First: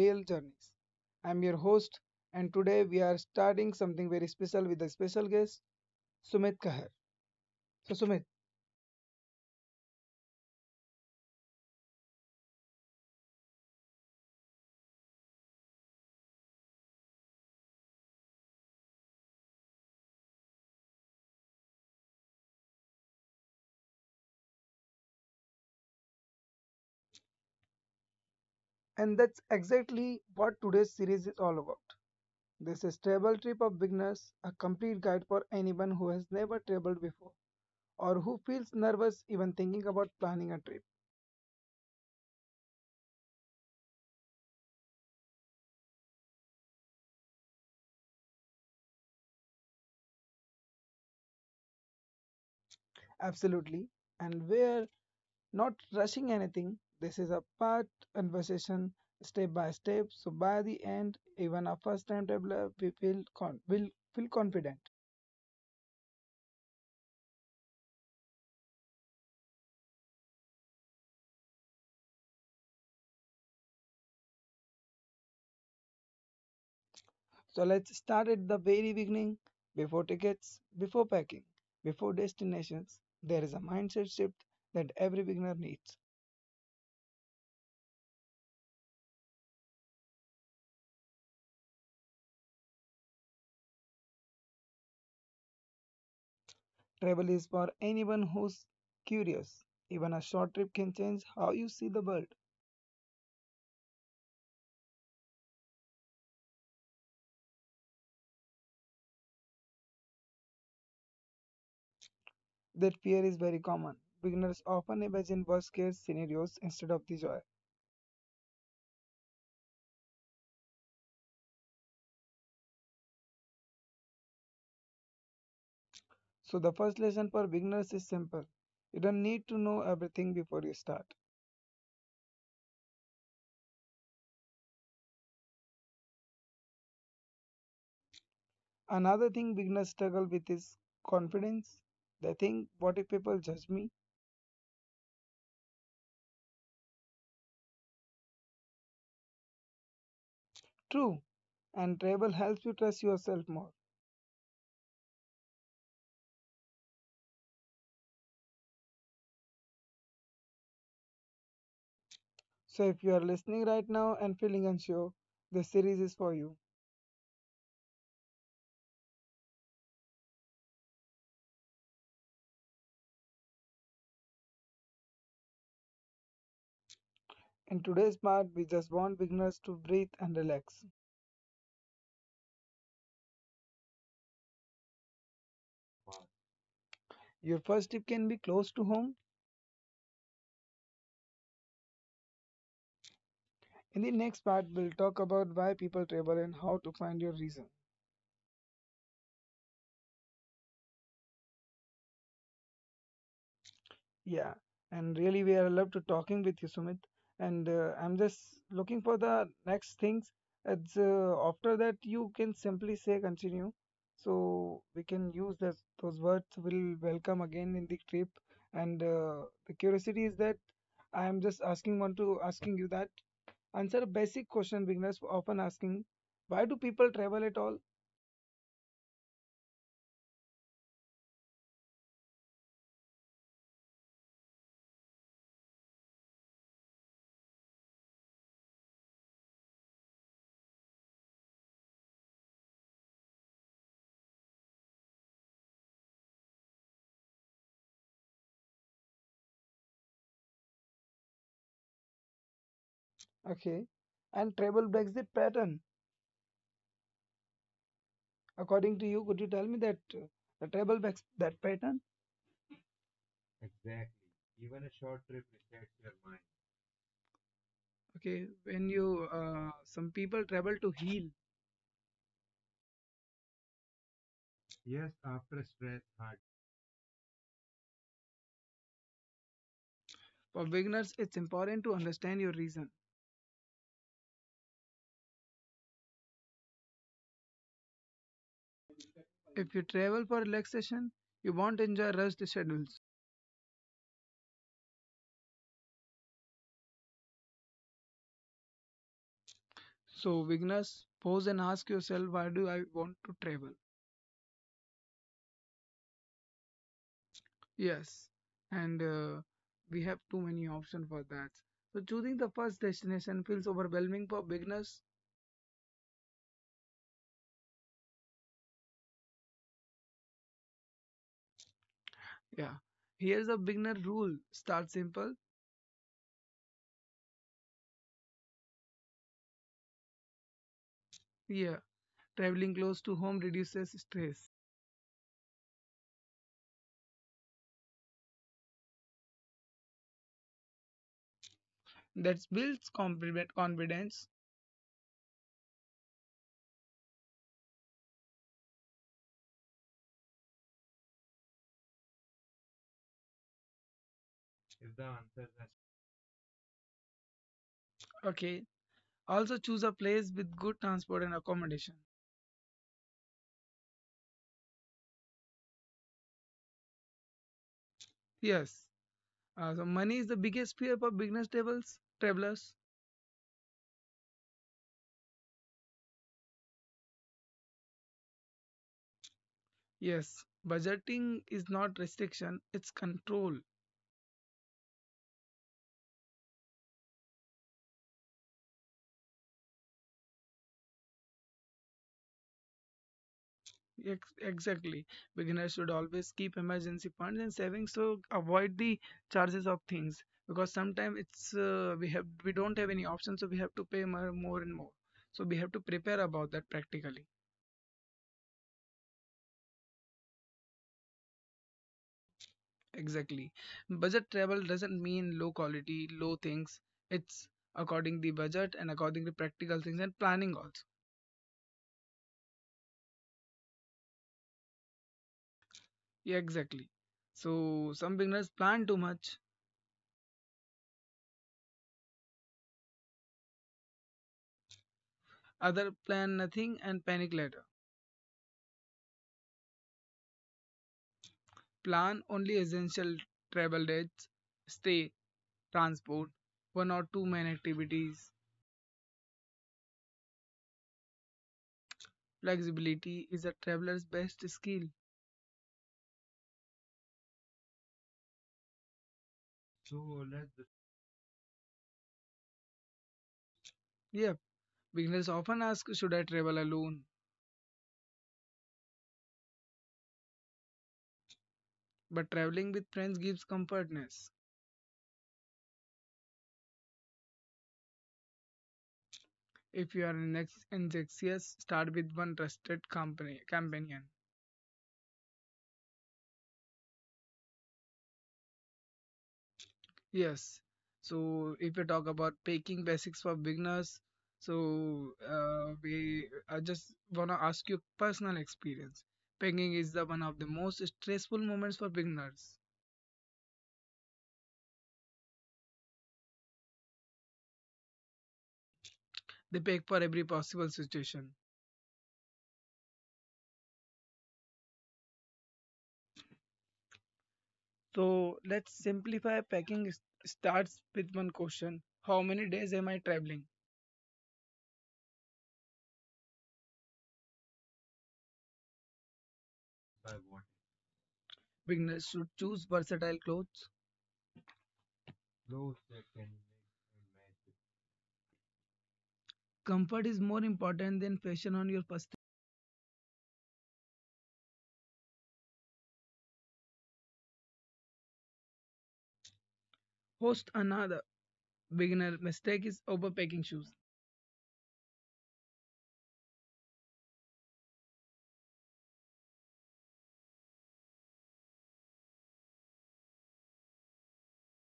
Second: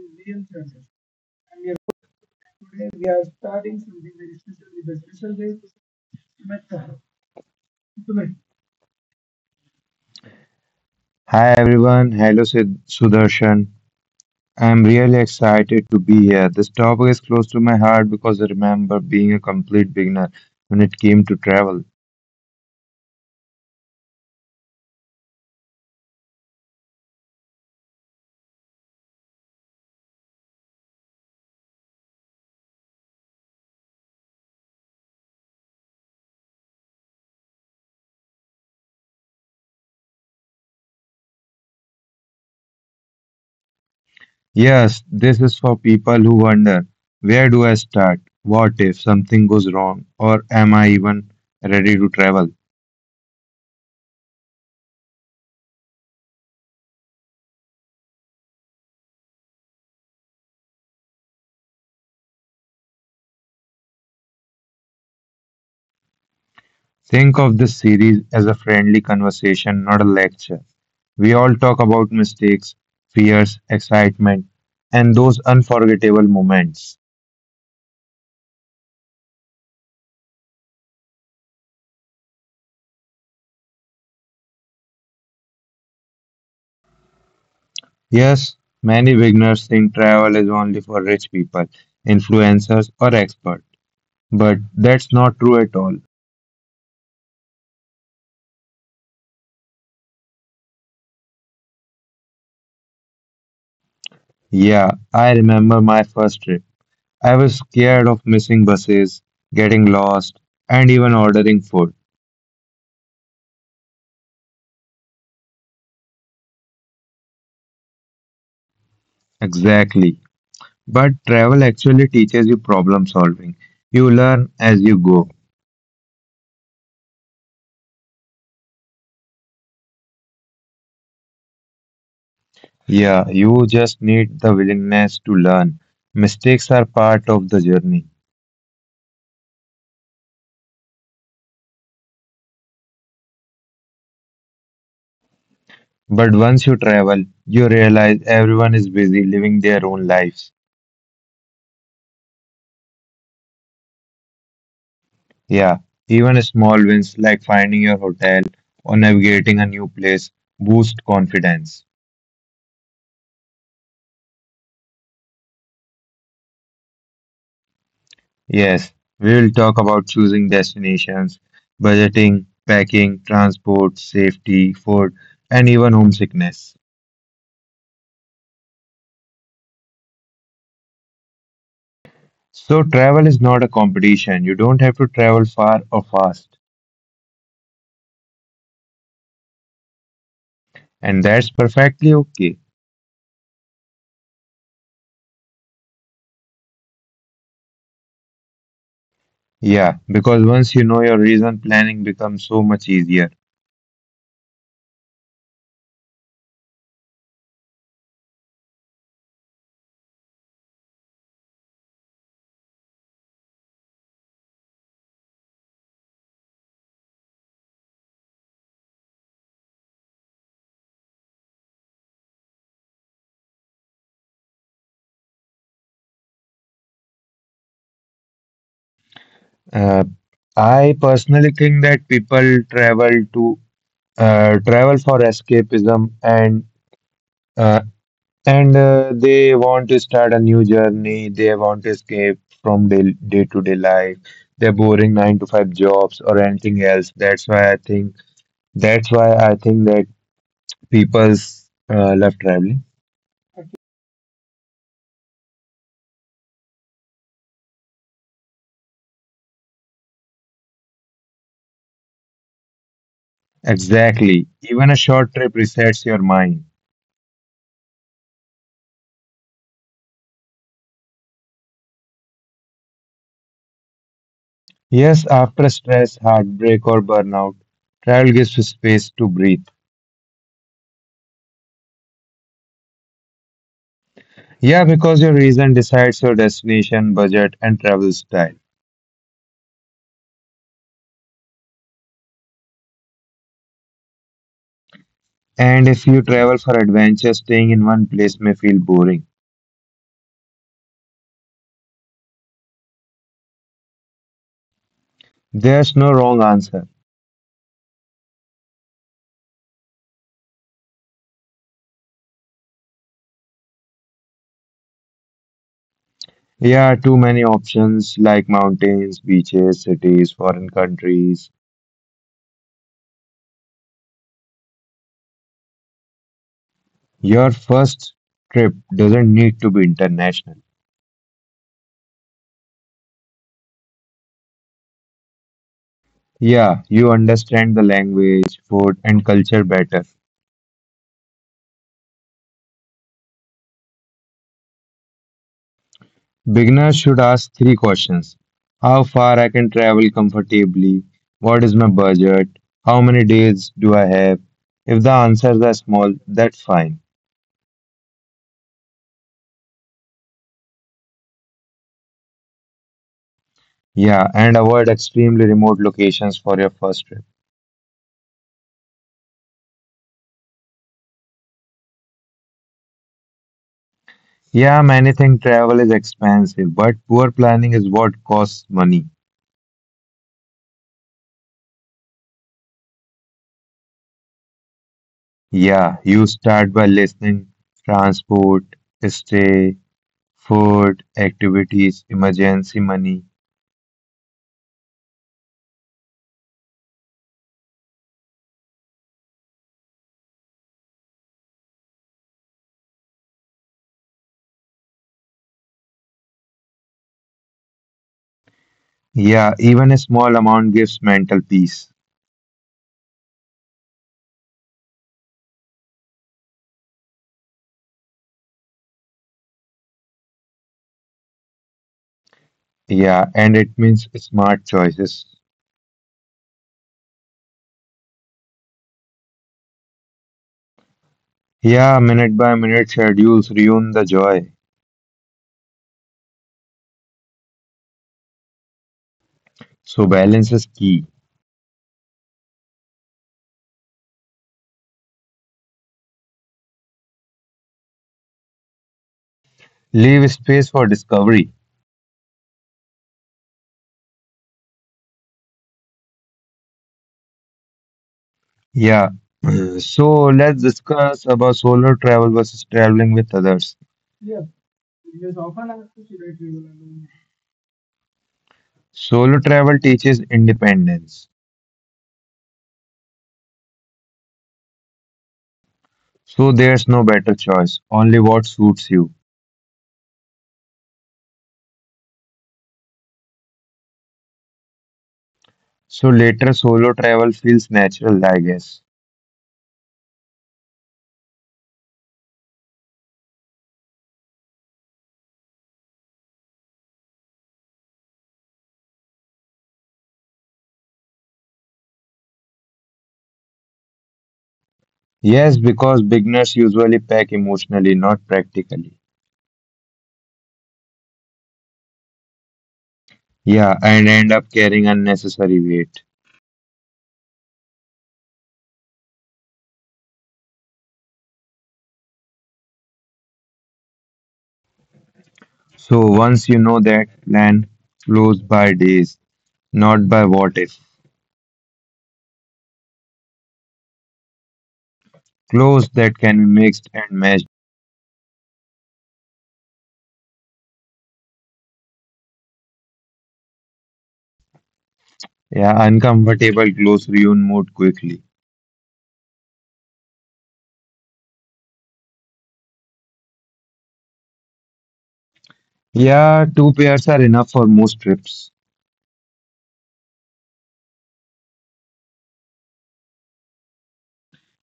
real journeys. I'm your host and today we are starting something very special with a special guest, Sumit Kahar. So Sumit, Hi everyone, hello Sudarshan. I'm really excited to be here. This topic is close to my heart because I remember being a complete beginner when it came to travel. and that's exactly what today's series is all about. This is Travel Trip of Beginners, a complete guide for anyone who has never traveled before or who feels nervous even thinking about planning a trip. Yes, this is for people who wonder where do I start? What if something goes wrong? Or am I even ready to travel? Absolutely. And where not rushing anything. This is a part conversation, step by step. So by the end, even a first time traveler we feel will feel confident. Think of this series as a friendly conversation, not a lecture. We all talk about mistakes, fears, excitement, and those unforgettable moments. So let's start at the very beginning. Before tickets, before packing, before destinations, there is a mindset shift that every beginner needs. Yes, many beginners think travel is only for rich people, influencers, or experts, but that's not true at all. Travel is for anyone who's curious. Even a short trip can change how you see the world. Yeah, I remember my first trip. I was scared of missing buses, getting lost, and even ordering food. That fear is very common. Beginners often imagine worst case scenarios instead of the joy. Exactly. But travel actually teaches you problem solving. You learn as you go. So, the first lesson for beginners is simple. You don't need to know everything before you start. Yeah, you just need the willingness to learn. Mistakes are part of the journey. Another thing beginners struggle with is confidence. They think, what if people judge me? But once you travel, you realize everyone is busy living their own lives. True. And Tribal helps you trust yourself more. Yeah, even small wins like finding your hotel or navigating a new place boost confidence. So, if you are listening right now and feeling unsure, this series is for you. Yes, we will talk about choosing destinations, budgeting, packing, transport, safety, food, and even homesickness. In today's part, we just want beginners to breathe and relax. So, travel is not a competition. You don't have to travel far or fast, Your first tip can be close to home. and that's perfectly okay. In the next part, we'll talk about why people travel and how to find your reason. Yeah, because once you know your reason, planning becomes so much easier. Yeah, and really, we are loved to talking with you, Sumit. And I'm just looking for the next things. It's after that you can simply say continue, so we can use that those words. Will welcome again in the trip. And the curiosity is that I am just asking one to asking you that answer a basic question beginners often asking: why do people travel at all? Uh, I personally think that people travel to travel for escapism uh, and they want to start a new journey. They want to escape from day day to day life, their boring nine to five jobs or anything else. That's why I think that people's love traveling. Okay, and travel breaks the pattern. According to you, could you tell me that? The travel breaks that pattern. Exactly. Even a short trip resets your mind. Okay, when you some people travel to heal, Yes, after stress, heartbreak, or burnout, travel gives you space to breathe. for beginners, it's important to understand your reason. Yeah, because your reason decides your destination, budget, and travel style. If you travel for relaxation, you won't enjoy rushed schedules. And if you travel for adventure, staying in one place may feel boring. So, beginners, pause and ask yourself, why do I want to travel? There's no wrong answer. Yes, and we have too many options for that. So, choosing the first destination feels overwhelming for beginners. Yeah, too many options like mountains, beaches, cities, foreign countries. Yeah, here's a beginner rule start simple. Your first trip doesn't need to be international. Yeah, traveling close to home reduces stress. Yeah, you understand the language, food, and culture better. That builds confidence. Beginners should ask three questions. How far I can travel comfortably? What is my budget? How many days do I have? If the answers are small, that's fine. Okay. Also choose a place with good transport and accommodation. Yeah, and avoid extremely remote locations for your first trip. Yes. So money is the biggest fear for beginners travels travelers. Yeah, many think travel is expensive, but poor planning is what costs money. Yes. Budgeting is not restriction, it's control. Yeah, you start by listing transport, stay, food, activities, emergency money. Exactly. Beginners should always keep emergency funds and savings to avoid the charges of things because sometimes it's we don't have any option so we have to pay more, more and more. So we have to prepare about that practically. Yeah, even a small amount gives mental peace. Exactly. Budget travel doesn't mean low quality, low things. It's according the budget and according to practical things and planning also. Yeah, and it means smart choices. Yeah, exactly. So some beginners plan too much, Yeah, minute by minute schedules ruin the joy. other plan nothing and panic later. So balance is key. Plan only essential travel dates, stay, transport, one or two main activities. Leave space for discovery. Flexibility is a traveler's best skill. Yeah. So let's discuss about solo travel versus traveling with others. Yeah, beginners often ask, should I travel alone? Solo travel teaches independence. But traveling with friends gives comfortness. So there's no better choice, only what suits you. If you are in anxious, start with one trusted company companion. So later solo travel feels natural, I guess. Yes. So if you talk about packing basics for beginners, so we I just wanna ask you personal experience. Packing is the one of the most stressful moments for beginners. Yes, because beginners usually pack emotionally, not practically. They pack for every possible situation. Yeah, and end up carrying unnecessary weight. So let's simplify starts with one question. How many days am I traveling? So once you know that, plan flows by days, not by what if. Beginners should choose versatile clothes. Clothes that can be mixed and matched. Comfort is more important than fashion on your first. Yeah, uncomfortable clothes ruin mood quickly. Host another beginner mistake is overpacking shoes. Yeah, two pairs are enough for most trips.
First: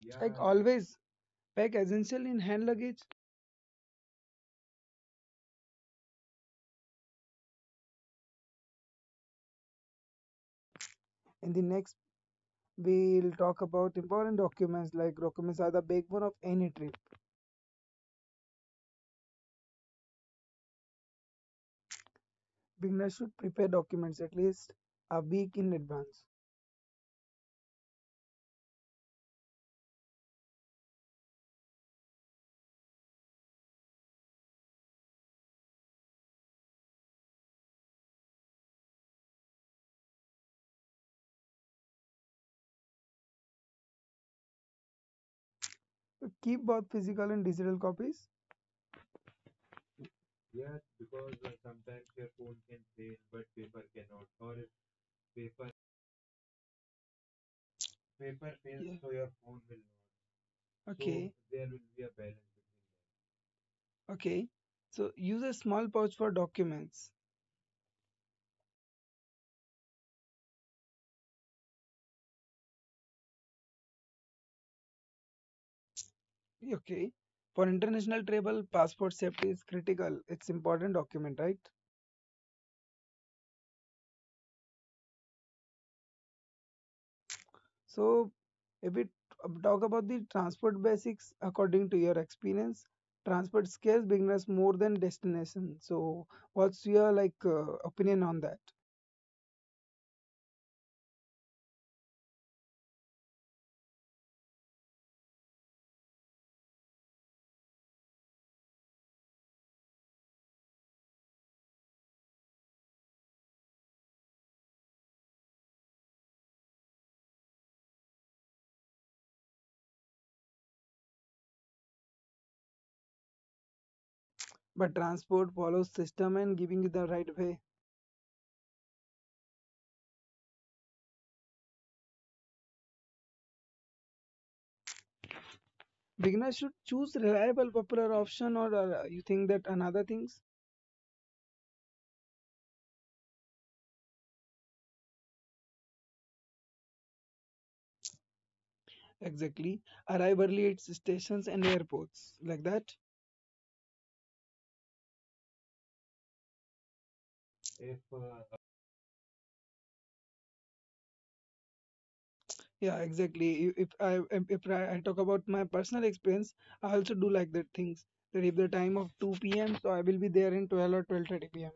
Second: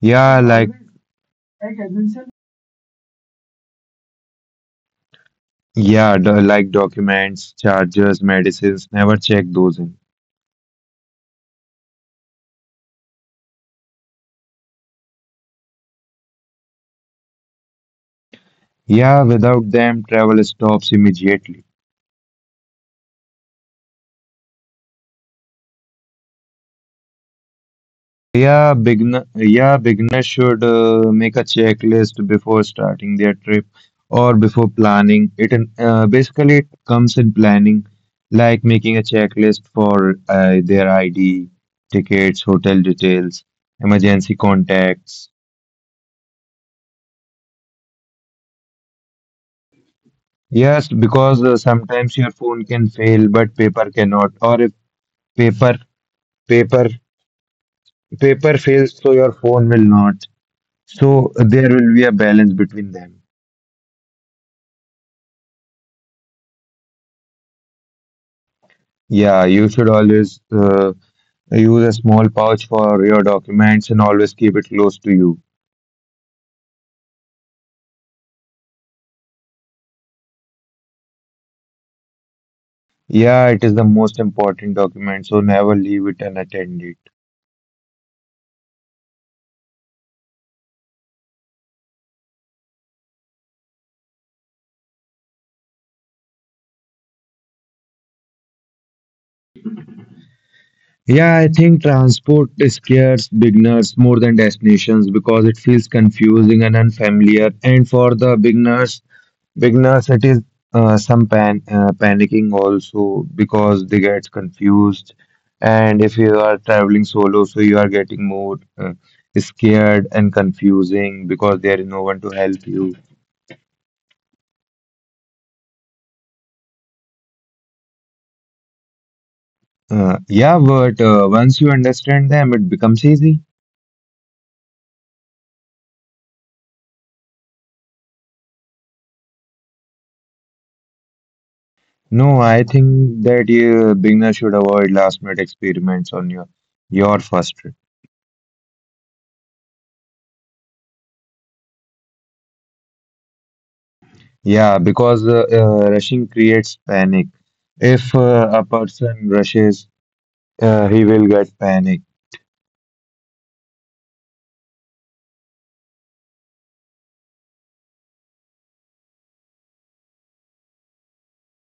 Yeah. Like yeah, Yeah, like always, pack essential in hand luggage. yeah, do, like documents, chargers, medicines. Never check those in. In the next, we'll talk about important documents. Like documents are the backbone of any trip. Yeah, without them, travel stops immediately. Beginners should prepare documents at least a week in advance. Yeah, beginners should make a checklist before starting their trip or before planning. Basically it comes in planning, like making a checklist for their ID, tickets, hotel details, emergency contacts. So keep both physical and digital copies. Yes, because sometimes your phone can fail, but paper cannot. Or if paper, paper, Paper paper fails, yeah, fails, so so your your phone will phone will not. not. Okay. So So there there will will be a be a balance. balance between them. Between, okay. So use a small pouch for documents. Yeah, you should always use a small pouch for your documents and always keep it close to you. Okay. For international travel, passport safety is critical. It's important document, right? Yeah, it is the most important document, so never leave it unattended. So, if we talk about the transport basics, according to your experience, transport scares beginners more than destination. So, what's your like opinion on that? Yeah, I think transport scares beginners more than destinations because it feels confusing and unfamiliar. And for the beginners, Beginners, it is some pan panicking also because they get confused. And if you are traveling solo, so you are getting more scared and confusing because there is no one to help you. But transport follows system and giving you the right way. Yeah, but once you understand them, it becomes easy. Beginners should choose reliable, popular option, or you think that another things No, I think that you beginner should avoid last minute experiments on your first trip. exactly arrive early at stations and airports like that. Yeah, because rushing creates panic. If a person rushes he will get panic. Yeah, exactly. I if I I talk about my personal experience, I also do like that things. That if the time of 2 p.m., so I will be there in 12 or 12:30 p.m.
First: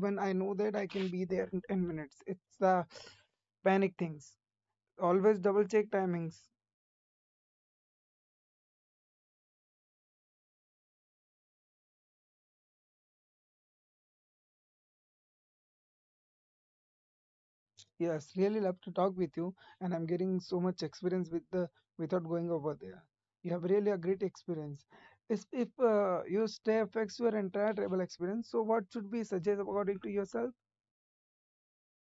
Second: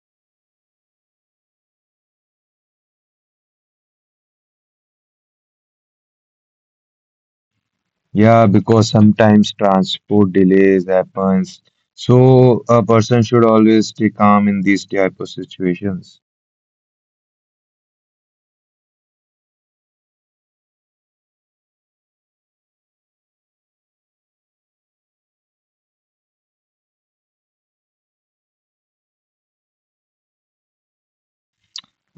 Even I know that I can be there in 10 minutes. It's the panic things. Always double check timings. Yeah, because sometimes transport delays happens. So a person should always stay calm in these type of situations. Yes, really love to talk with you, and I'm getting so much experience with the without going over there. You have really a great experience. If your stay affects your entire travel experience, so what should we suggest according to yourself?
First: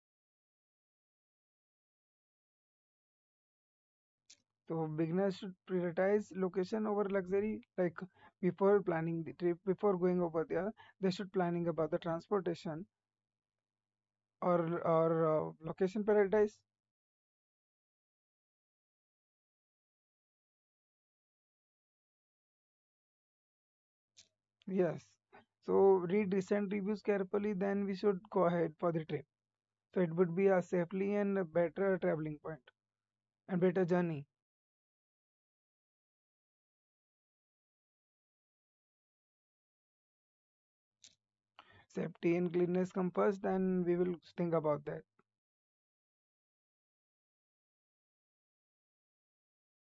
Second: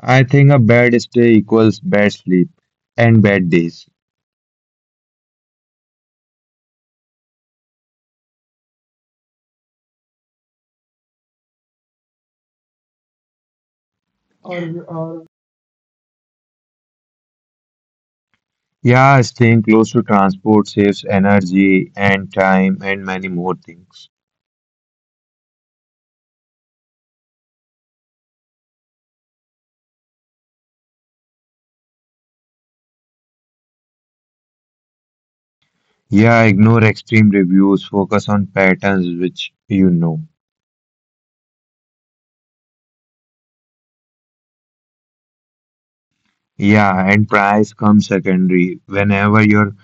I think a bad stay equals bad sleep and bad days. So beginners should prioritize location over luxury. Like before planning the trip, before going over there, they should planning about the transportation or or location paradise. Yeah, staying close to transport saves energy and time and many more things. Yes. So read recent reviews carefully. Then we should go ahead for the trip. So it would be a safely and a better traveling point and better journey. Yeah, ignore extreme reviews, focus on patterns which you know. Safety and cleanliness come first, then we will think about that. Yeah, and price comes secondary. Whenever your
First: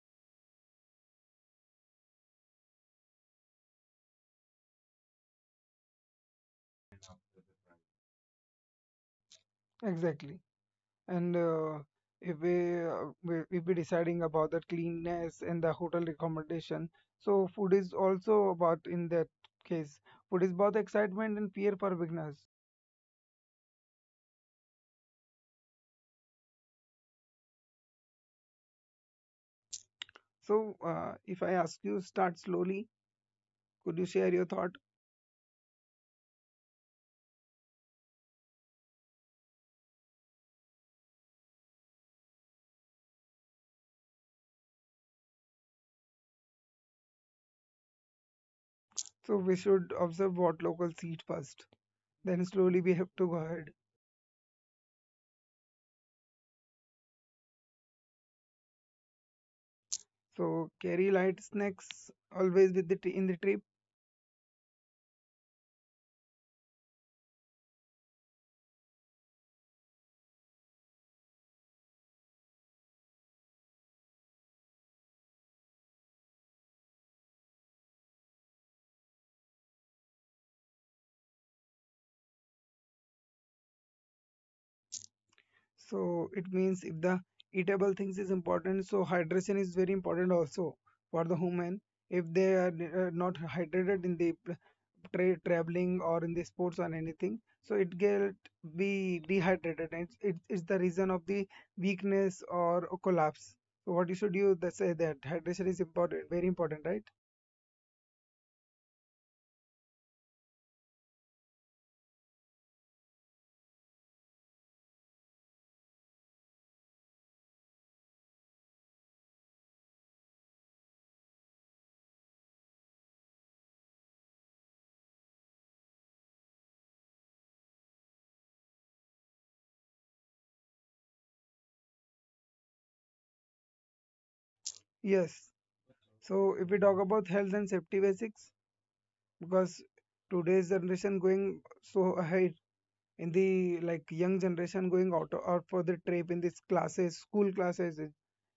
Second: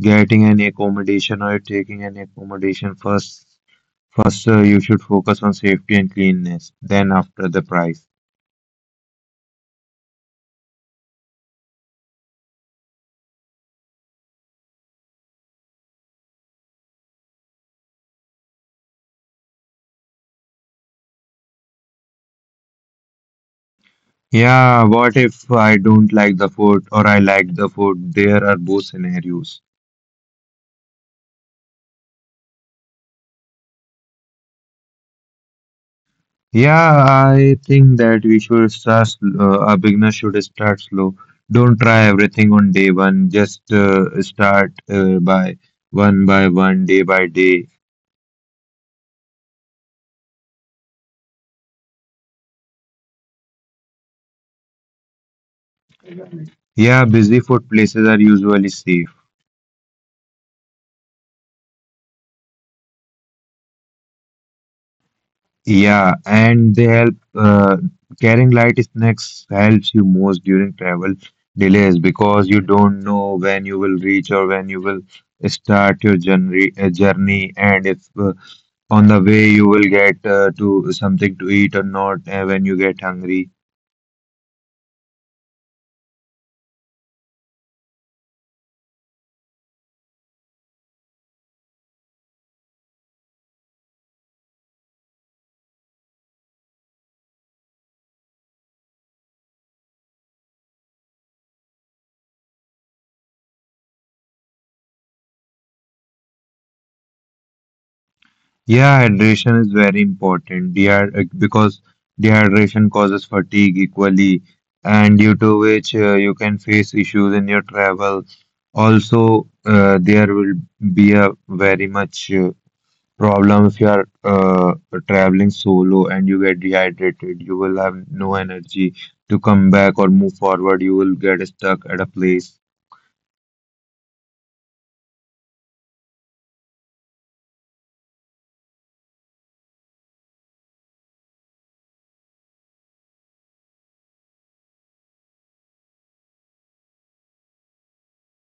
Getting an accommodation or taking an accommodation first. First, you should focus on safety and cleanliness. Then, after the price. Exactly. And if we be deciding about the cleanness and the hotel accommodation, so food is also about in that case. Food is both excitement and fear for beginners. Yeah, what if I don't like the food or I like the food? There are both scenarios. So if I ask you, start slowly. Could you share your thought? Yeah, I think that we should start. Sl- a beginner should start slow. Don't try everything on day one. Just start by one, day by day. So we should observe what locals eat first. Then slowly we have to go ahead. Yeah, busy food places are usually safe. So carry light snacks always with the t in the trip. Yeah, and they help carrying light snacks helps you most during travel delays because you don't know when you will reach or when you will start your journey, and if on the way you will get to something to eat or not when you get hungry. So it means if the eatable things is important, so hydration is very important also for the human. If they are not hydrated in the traveling or in the sports or anything, so it get be dehydrated and it's the reason of the weakness or collapse. So what you should you that say that hydration is important, very important, right? Yeah, hydration is very important. Dehyd because dehydration causes fatigue equally, and due to which you can face issues in your travel. Also, there will be a very much problem if you are traveling solo and you get dehydrated. You will have no energy to come back or move forward. You will get stuck at a place. Yes. So if we talk about health and safety basics, because today's generation going so ahead in the like young generation going out for the trip in these classes school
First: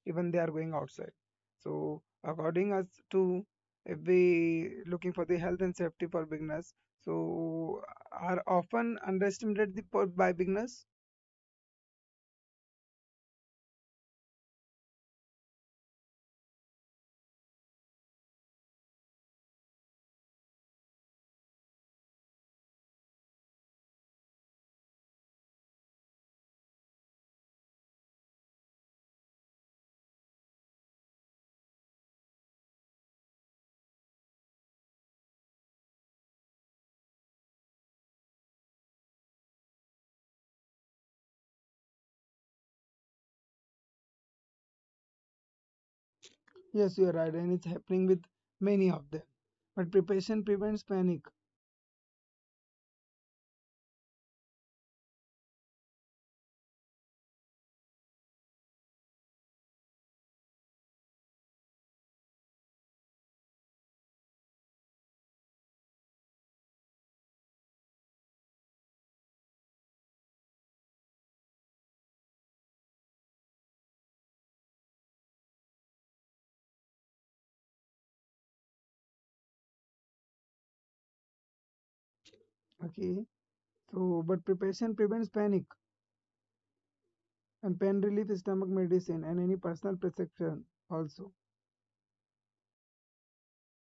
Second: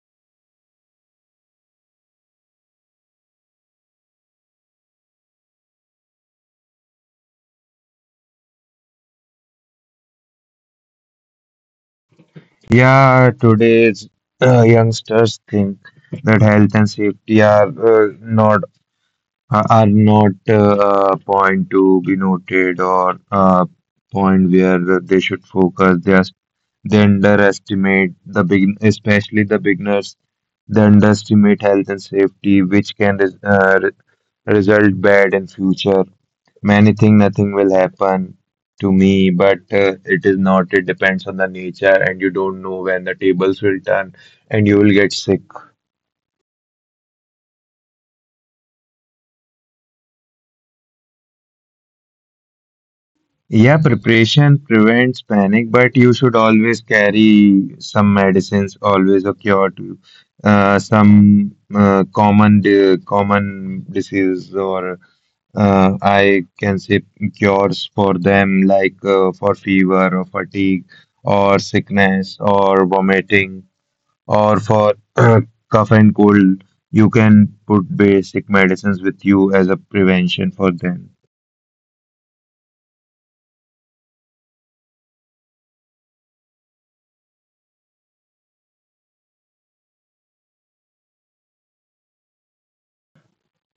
even they are going outside so according us to if we looking for the health and safety for beginners so are often underestimated by beginners. Yeah, today's youngsters think that health and safety are not are not a point to be noted or a point where they should focus. They underestimate especially the beginners. They underestimate health and safety, which can result bad in future. Many think nothing will happen to me, but it is not. It depends on the nature, and you don't know when the tables will turn, and you will get sick. Yes, you are right and it's happening with many of them but preparation prevents panic. Yeah, preparation prevents panic, but you should always carry some medicines, always a cure to some common disease or I can say cures for them, like for fever or fatigue or sickness or vomiting or for cough and cold. You can put basic medicines with you as a prevention for them. Okay, so but preparation prevents panic and pain relief is stomach medicine and any personal prescription also.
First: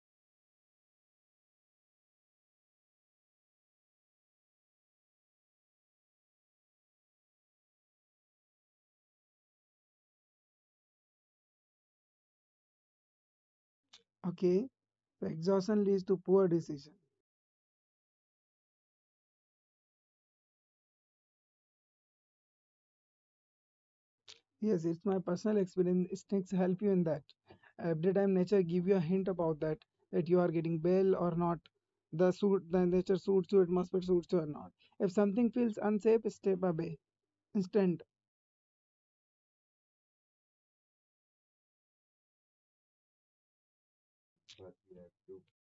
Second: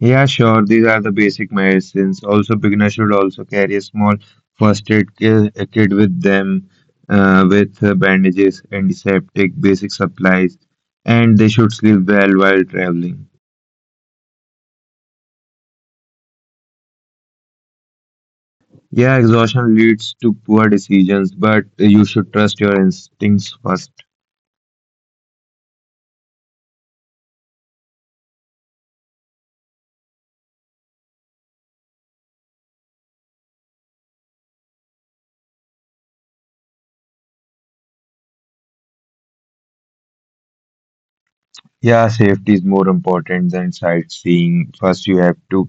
Yeah, sure. These are the basic medicines. Also, beginner should also carry a small first aid a kit with them, with bandages, antiseptic, basic supplies, and they should sleep well while traveling. Okay. The exhaustion leads to poor decision. Yeah, exhaustion leads to poor decisions, but you should trust your instincts first. Yes, it's my personal experience. Instincts help you in that. Every time nature give you a hint about that, that you are getting well or not, the nature suits you, it must be suits you or not. If something feels unsafe, step away instantly. Yeah, safety is more important than sightseeing. First, you have to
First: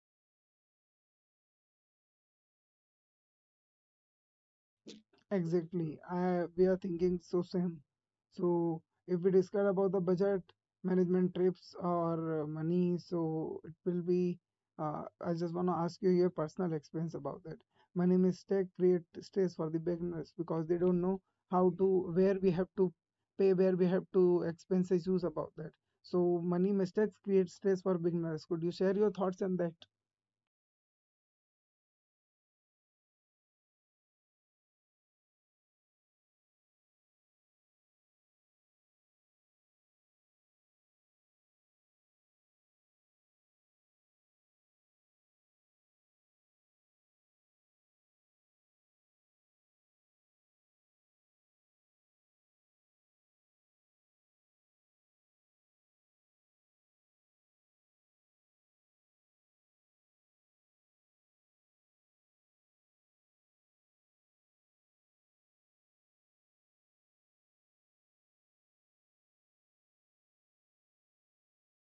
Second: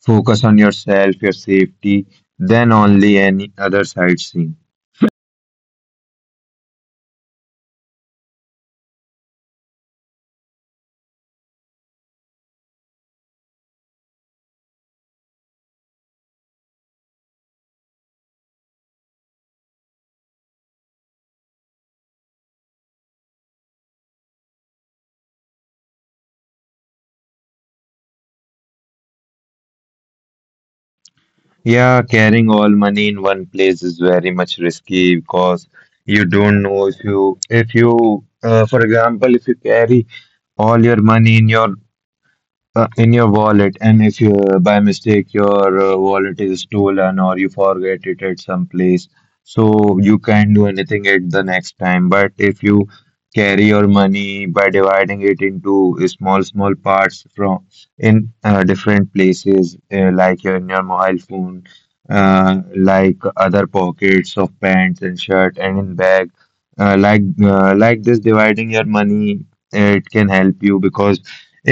focus on yourself, your safety, then only any other sightseeing. Exactly. I we are thinking so same. So if we discuss about the budget management trips or money, so it will be. I just want to ask you your personal experience about that. Money mistake create stress for the beginners because they don't know how to where we have to pay, where we have to expense issues about that. So money mistakes create stress for beginners. Could you share your thoughts on that? Yeah, carrying all money in one place is very much risky because you don't know if for example, if you carry all your money in your wallet, and if you by mistake your wallet is stolen or you forget it at some place, so you can't do anything at the next time. But if you carry your money by dividing it into small small parts from in different places, like in your mobile phone, like other pockets of pants and shirt and in bag, like this dividing your money, it can help you because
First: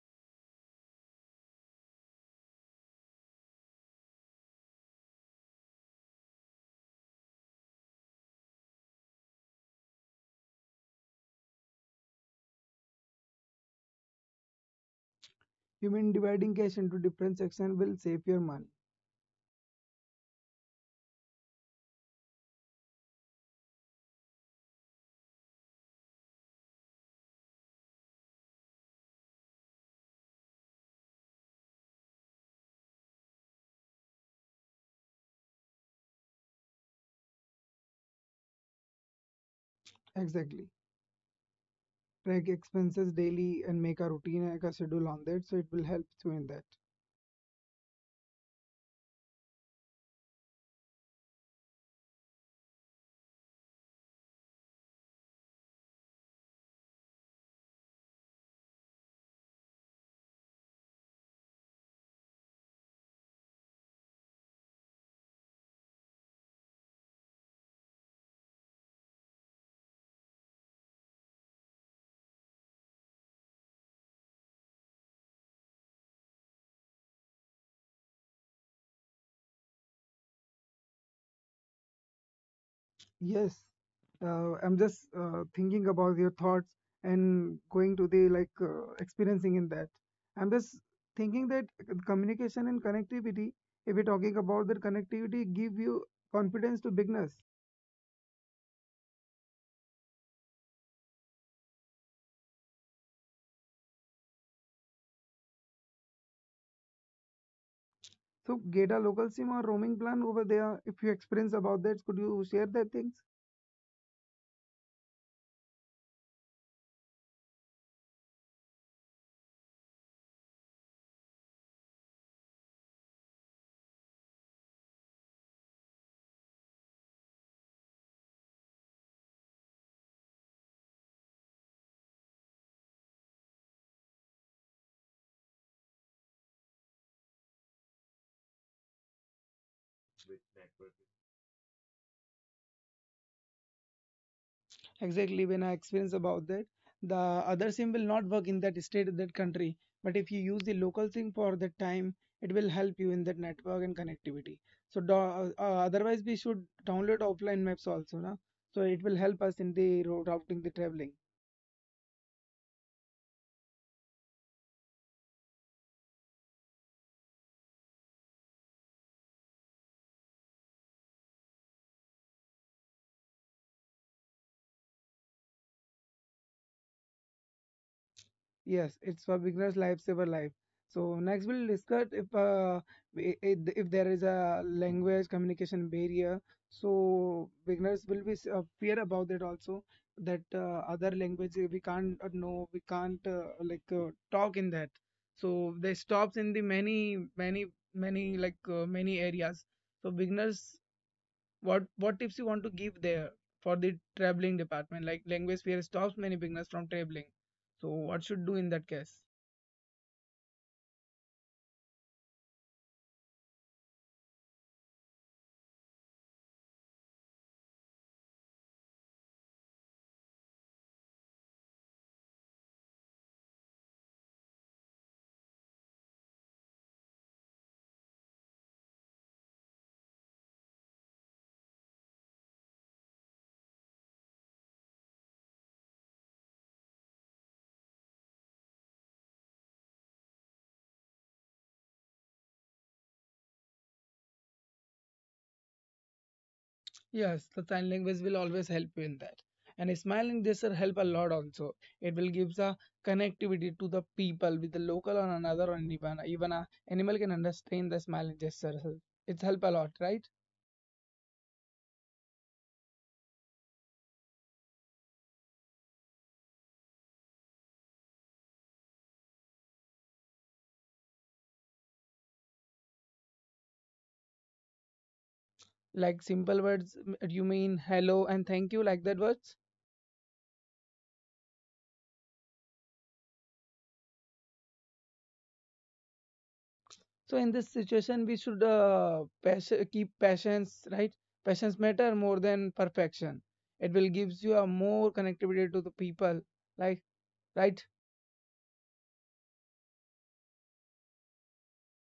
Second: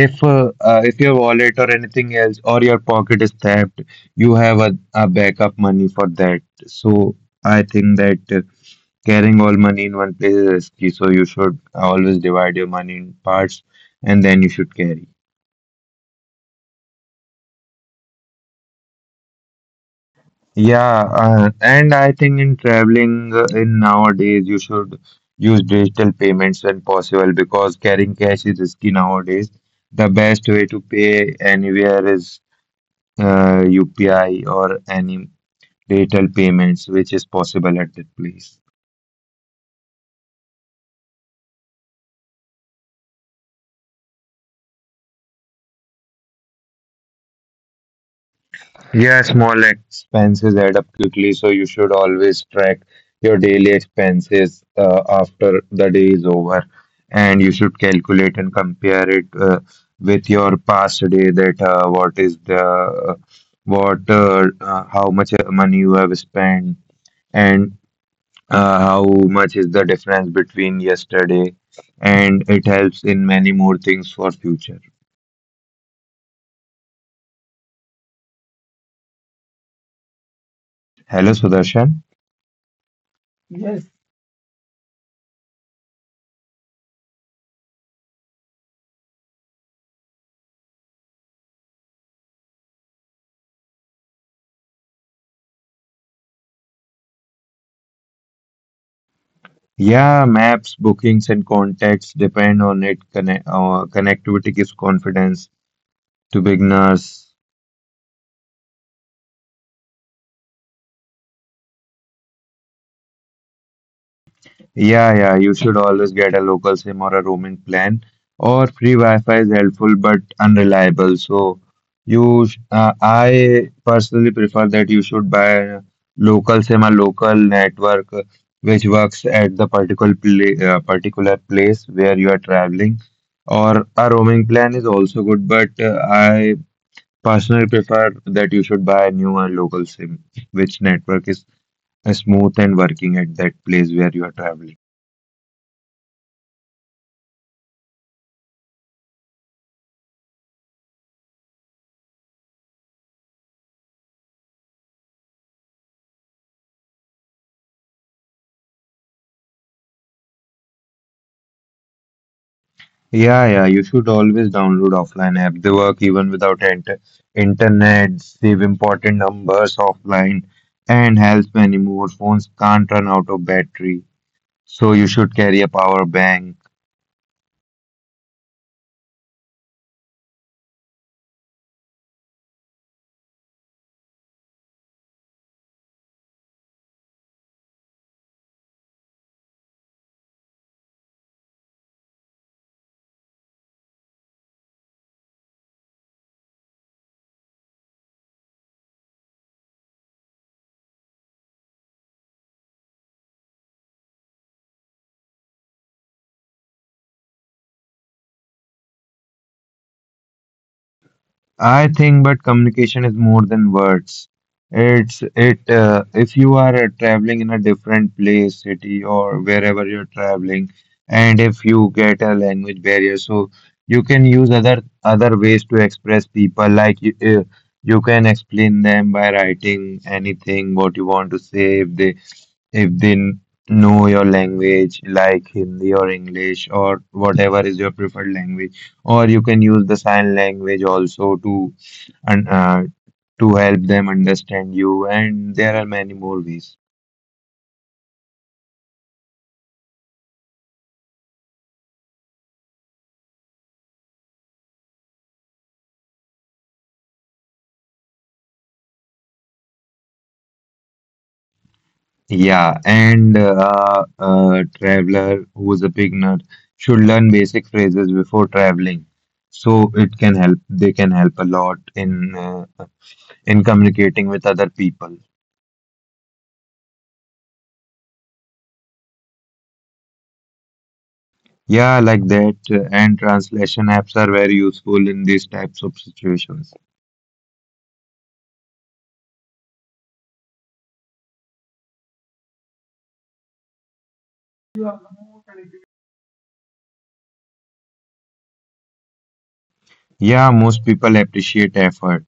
if your wallet or anything else or your pocket is tapped, you have a backup money for that. So I think that carrying all money in one place is risky. So you should always divide your money in parts and then you should carry. You mean dividing cash into different sections will save your money? Yeah, and I think in traveling in nowadays you should use digital payments when possible because carrying cash is risky nowadays. The best way to pay anywhere is UPI or any digital payments, which is possible at that place. Exactly. Track expenses daily and make a routine like a schedule on that so it will help you in that. Yeah, small expenses add up quickly, so you should always track your daily expenses after the day is over, and you should calculate and compare it with your past day that what is the what how much money you have spent and how much is the difference between yesterday, and it helps in many more things for future. Hello Sudarshan. Yes, I'm just thinking about your thoughts and going to the like experiencing in that I'm just thinking that communication and connectivity if we're talking about that connectivity give you confidence to beginners Yeah, maps, bookings, and contacts depend on it. Connectivity gives confidence to beginners. so get a local sim or roaming plan over there if you experience about that could you share that things Yeah, you should always get a local SIM or a roaming plan. Or free Wi-Fi is helpful but unreliable. So I personally prefer that you should buy a local SIM, a local network, which works at the particular place where you are traveling, or a roaming plan is also good, but I personally prefer that you should buy a new and local SIM, which network is smooth and working at that place where you are traveling. exactly when I experience about that the other sim will not work in that state that country but if you use the local sim for that time it will help you in that network and connectivity so do, otherwise we should download offline maps also na? So it will help us in the road routing the traveling. Yeah, yeah, you should always download offline app. They work even without internet, save important numbers offline, and help many more. Phones can't run out of battery, so you should carry a power bank. Yes, it's for beginners lifesaver life. So next we'll discuss if if there is a language communication barrier. So beginners will be fear about that also that other language we can't talk in that. So they stops in the many many many areas. So beginners, what tips you want to give there for the traveling department? Like language fear stops many beginners from traveling. So what should do in that case? I think, but communication is more than words. It's it. If you are traveling in a different place, city, or wherever you're traveling, and if you get a language barrier, so you can use other ways to express people. Like you can explain them by writing anything what you want to say if they if they know your language, like Hindi or English or whatever is your preferred language, or you can use the sign language also to and to help them understand you, and there are many more ways. Yes, the sign language will always help you in that. And smiling gesture help a lot also. It will give a connectivity to the people with the local or another or even a animal can understand the smiling gesture. It's help a lot, right? Yeah, and a traveler who is a beginner should learn basic phrases before traveling, so it can help, they can help a lot in communicating with other people. Like simple words, you mean hello and thank you like that words. Yeah, like that, and translation apps are very useful in these types of situations. So in this situation, we should keep patience, right? Patience matter more than perfection. It will gives you a more connectivity to the people, like, right? Yeah, most people appreciate effort.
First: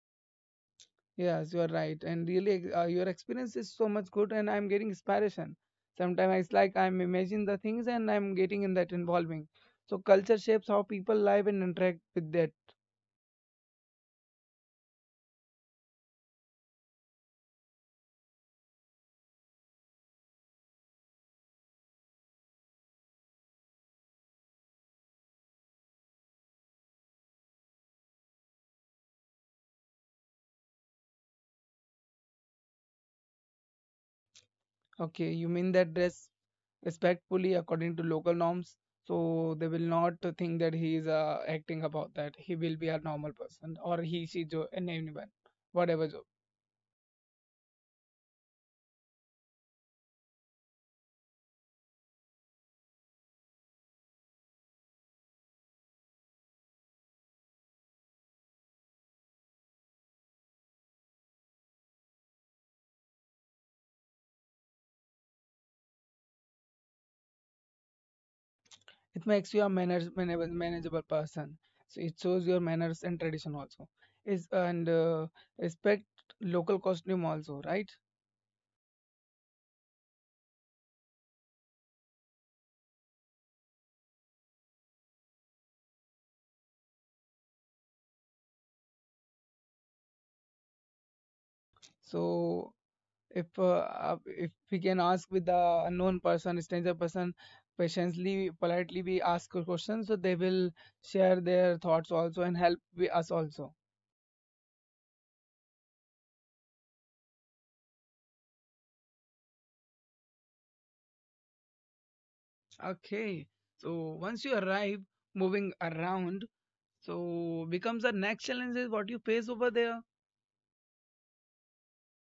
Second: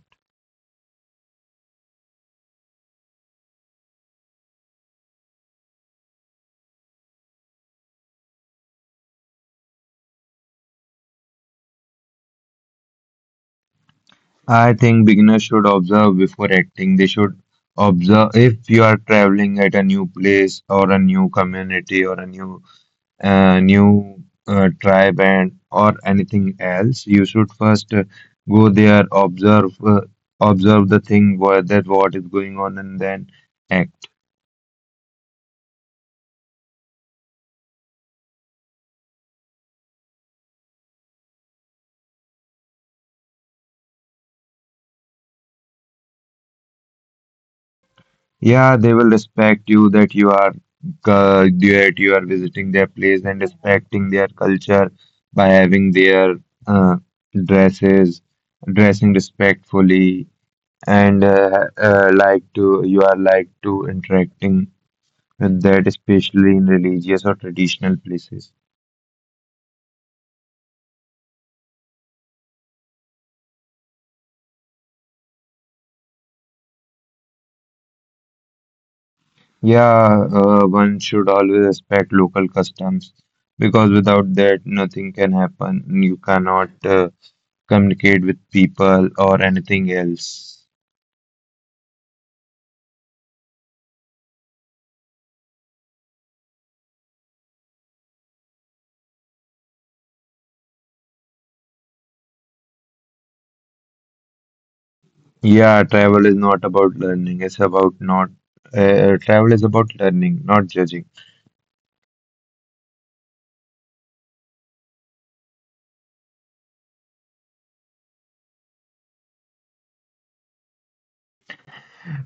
Yes, you are right. And really, your experience is so much good, and I'm getting inspiration. Sometimes it's like I'm imagining the things, and I'm getting in that involving. So culture shapes how people live and interact with that. I think beginners should observe before acting. They should observe. If you are traveling at a new place or a new community or a new tribe and or anything else, you should first, go there, observe, observe the thing where that what is going on, and then act. Okay, you mean that dress respectfully according to local norms, so they will not think that he is acting about that he will be a normal person or and anyone whatever job. Yeah, they will respect you that you are visiting their place and respecting their culture by having their, uh, dresses, dressing respectfully, and like to you are like to interacting with that, especially in religious or traditional places. It makes you a manageable person, so it shows your manners and tradition also is, and respect local costume also, right? Yeah, one should always respect local customs, because without that, nothing can happen. You cannot. Communicate with people, or anything else. So if we can ask with the unknown person stranger person patiently politely, we ask a question, so they will share their thoughts also and help we, us also. Yeah, travel is not about learning. It's about not. Travel is about learning, not judging. Okay, so once you arrive, moving around so becomes the next challenge is what you face over there.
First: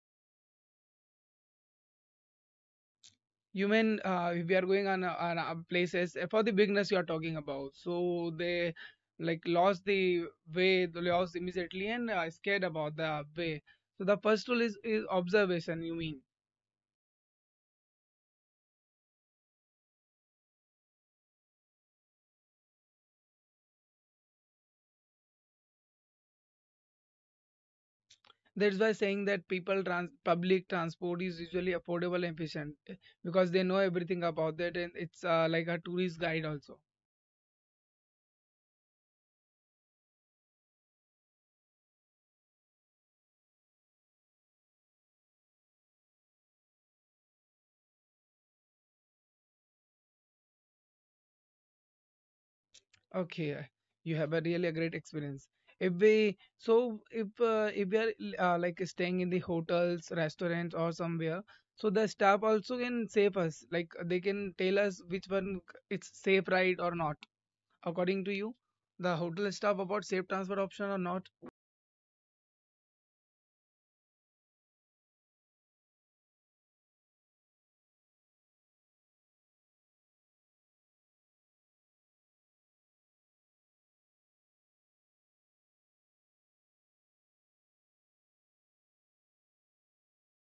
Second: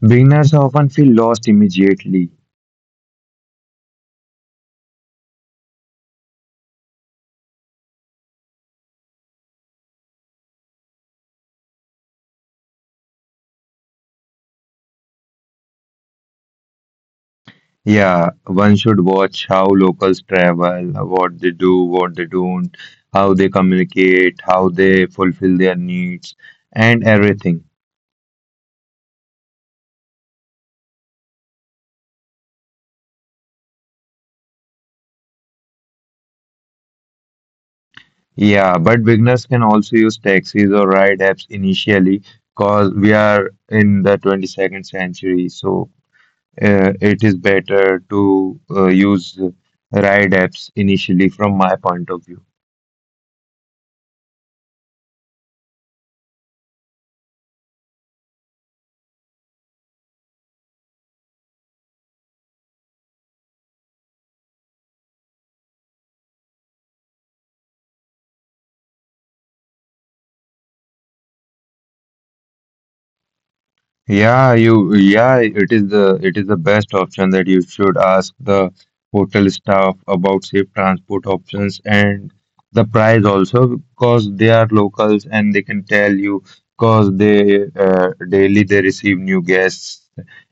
Beginners often feel lost immediately. You mean if we are going on, places for the beginners you are talking about, so they like lost the way, they lost immediately and scared about the way. So the first rule is observation, you mean? Yeah, one should watch how locals travel, what they do, what they don't, how they communicate, how they fulfill their needs, and everything. That's why saying that people trans public transport is usually affordable and efficient, eh, because they know everything about that, and it's like a tourist guide also. Yeah, but beginners can also use taxis or ride apps initially because we are in the 22nd century. So it is better to use ride apps initially from my point of view. Okay, you have a really a great experience. If we are like staying in the hotels, restaurants, or somewhere, so the staff also can save us. Like they can tell us which one it's safe ride or not. According to you, the hotel staff about safe transfer option or not. Yeah, it is the best option that you should ask the hotel staff about safe transport options and the price also, because they are locals and they can tell you, because they, daily they receive new guests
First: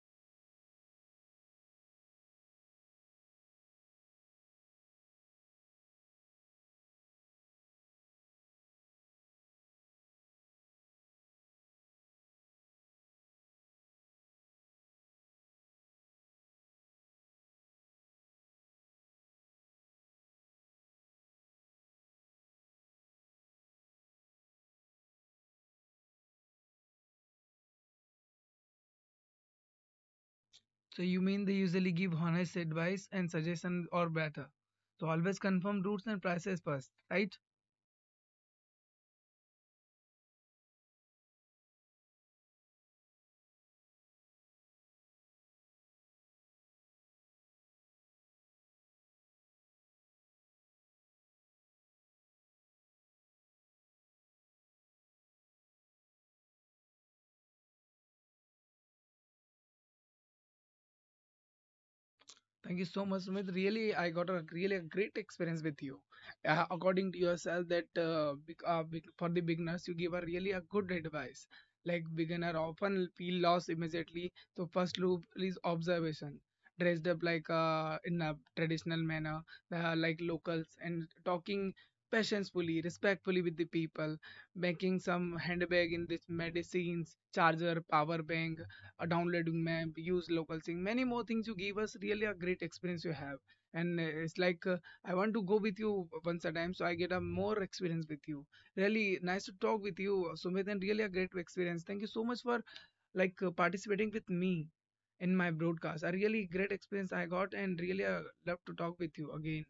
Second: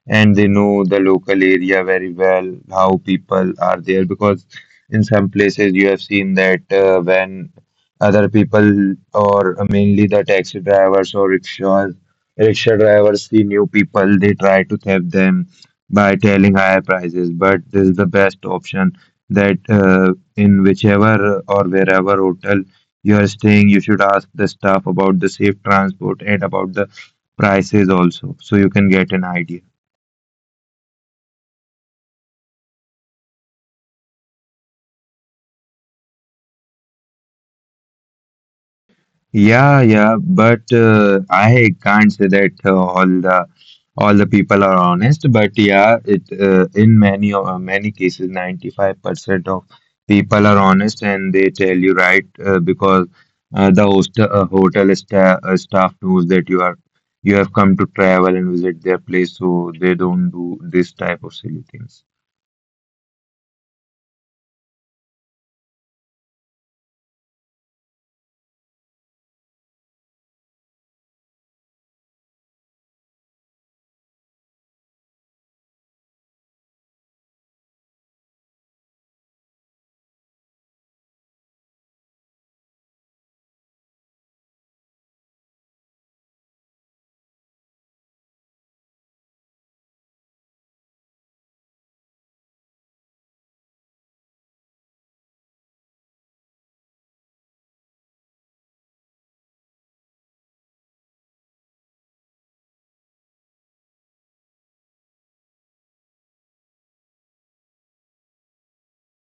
and they know the local area very well, how people are there, because in some places you have seen that, when other people or mainly the taxi drivers or rickshaws, rickshaw drivers see new people, they try to help them by telling higher prices, but this is the best option that, in whichever or wherever hotel you are staying, you should ask the staff about the safe transport and about the prices also, so you can get an idea. So you mean they usually give honest advice and suggestions or better. So always confirm routes and prices first, right? Yeah, yeah, but I can't say that all the people are honest. But yeah, it, in many cases, 95% of people are honest and they tell you right, because the hotel staff knows that you are, you have come to travel and visit their place, so they don't do this type of silly things. Thank you so much, Sumit. Really, I got a really a great experience with you. According to yourself, that for the beginners, you give a really a good advice. Like beginner often feel lost immediately. So first loop is observation. Dressed up like in a traditional manner, like locals, and talking patiently, respectfully with the people, making some handbag in this medicines, charger, power bank, downloading map, use local thing, many more things you give us. Really, a great experience you have, and it's like I want to go with you once a time, so I get a more experience with you. Really nice to talk with you, Sumit, and really a great experience. Thank you so much for participating with me in my broadcast. A really great experience I got, and really love to talk with you again.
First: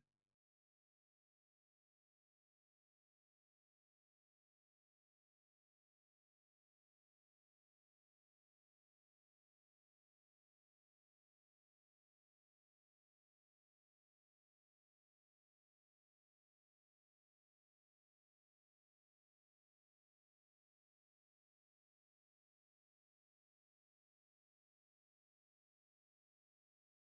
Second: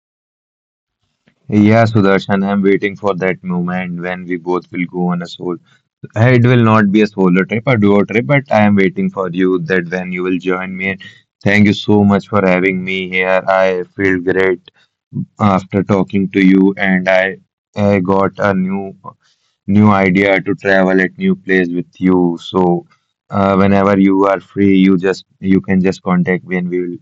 Yeah, Sudarshan, I'm waiting for that moment when we both will go on a solo. It will not be a solo trip, a duo trip, but I am waiting for you that when you will join me. Thank you so much for having me here. I feel great after talking to you, and I got a new idea to travel at new place with you. So whenever you are free, you just you can just contact me, and we will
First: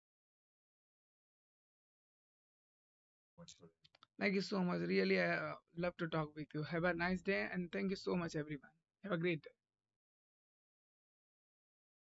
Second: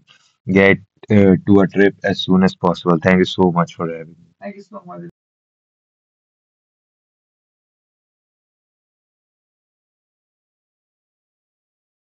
get to a trip as soon as possible. Thank you so much for having. Thank you so much. Really, I love to talk with you. Have a nice day, and thank you so much, everyone. Have a great day.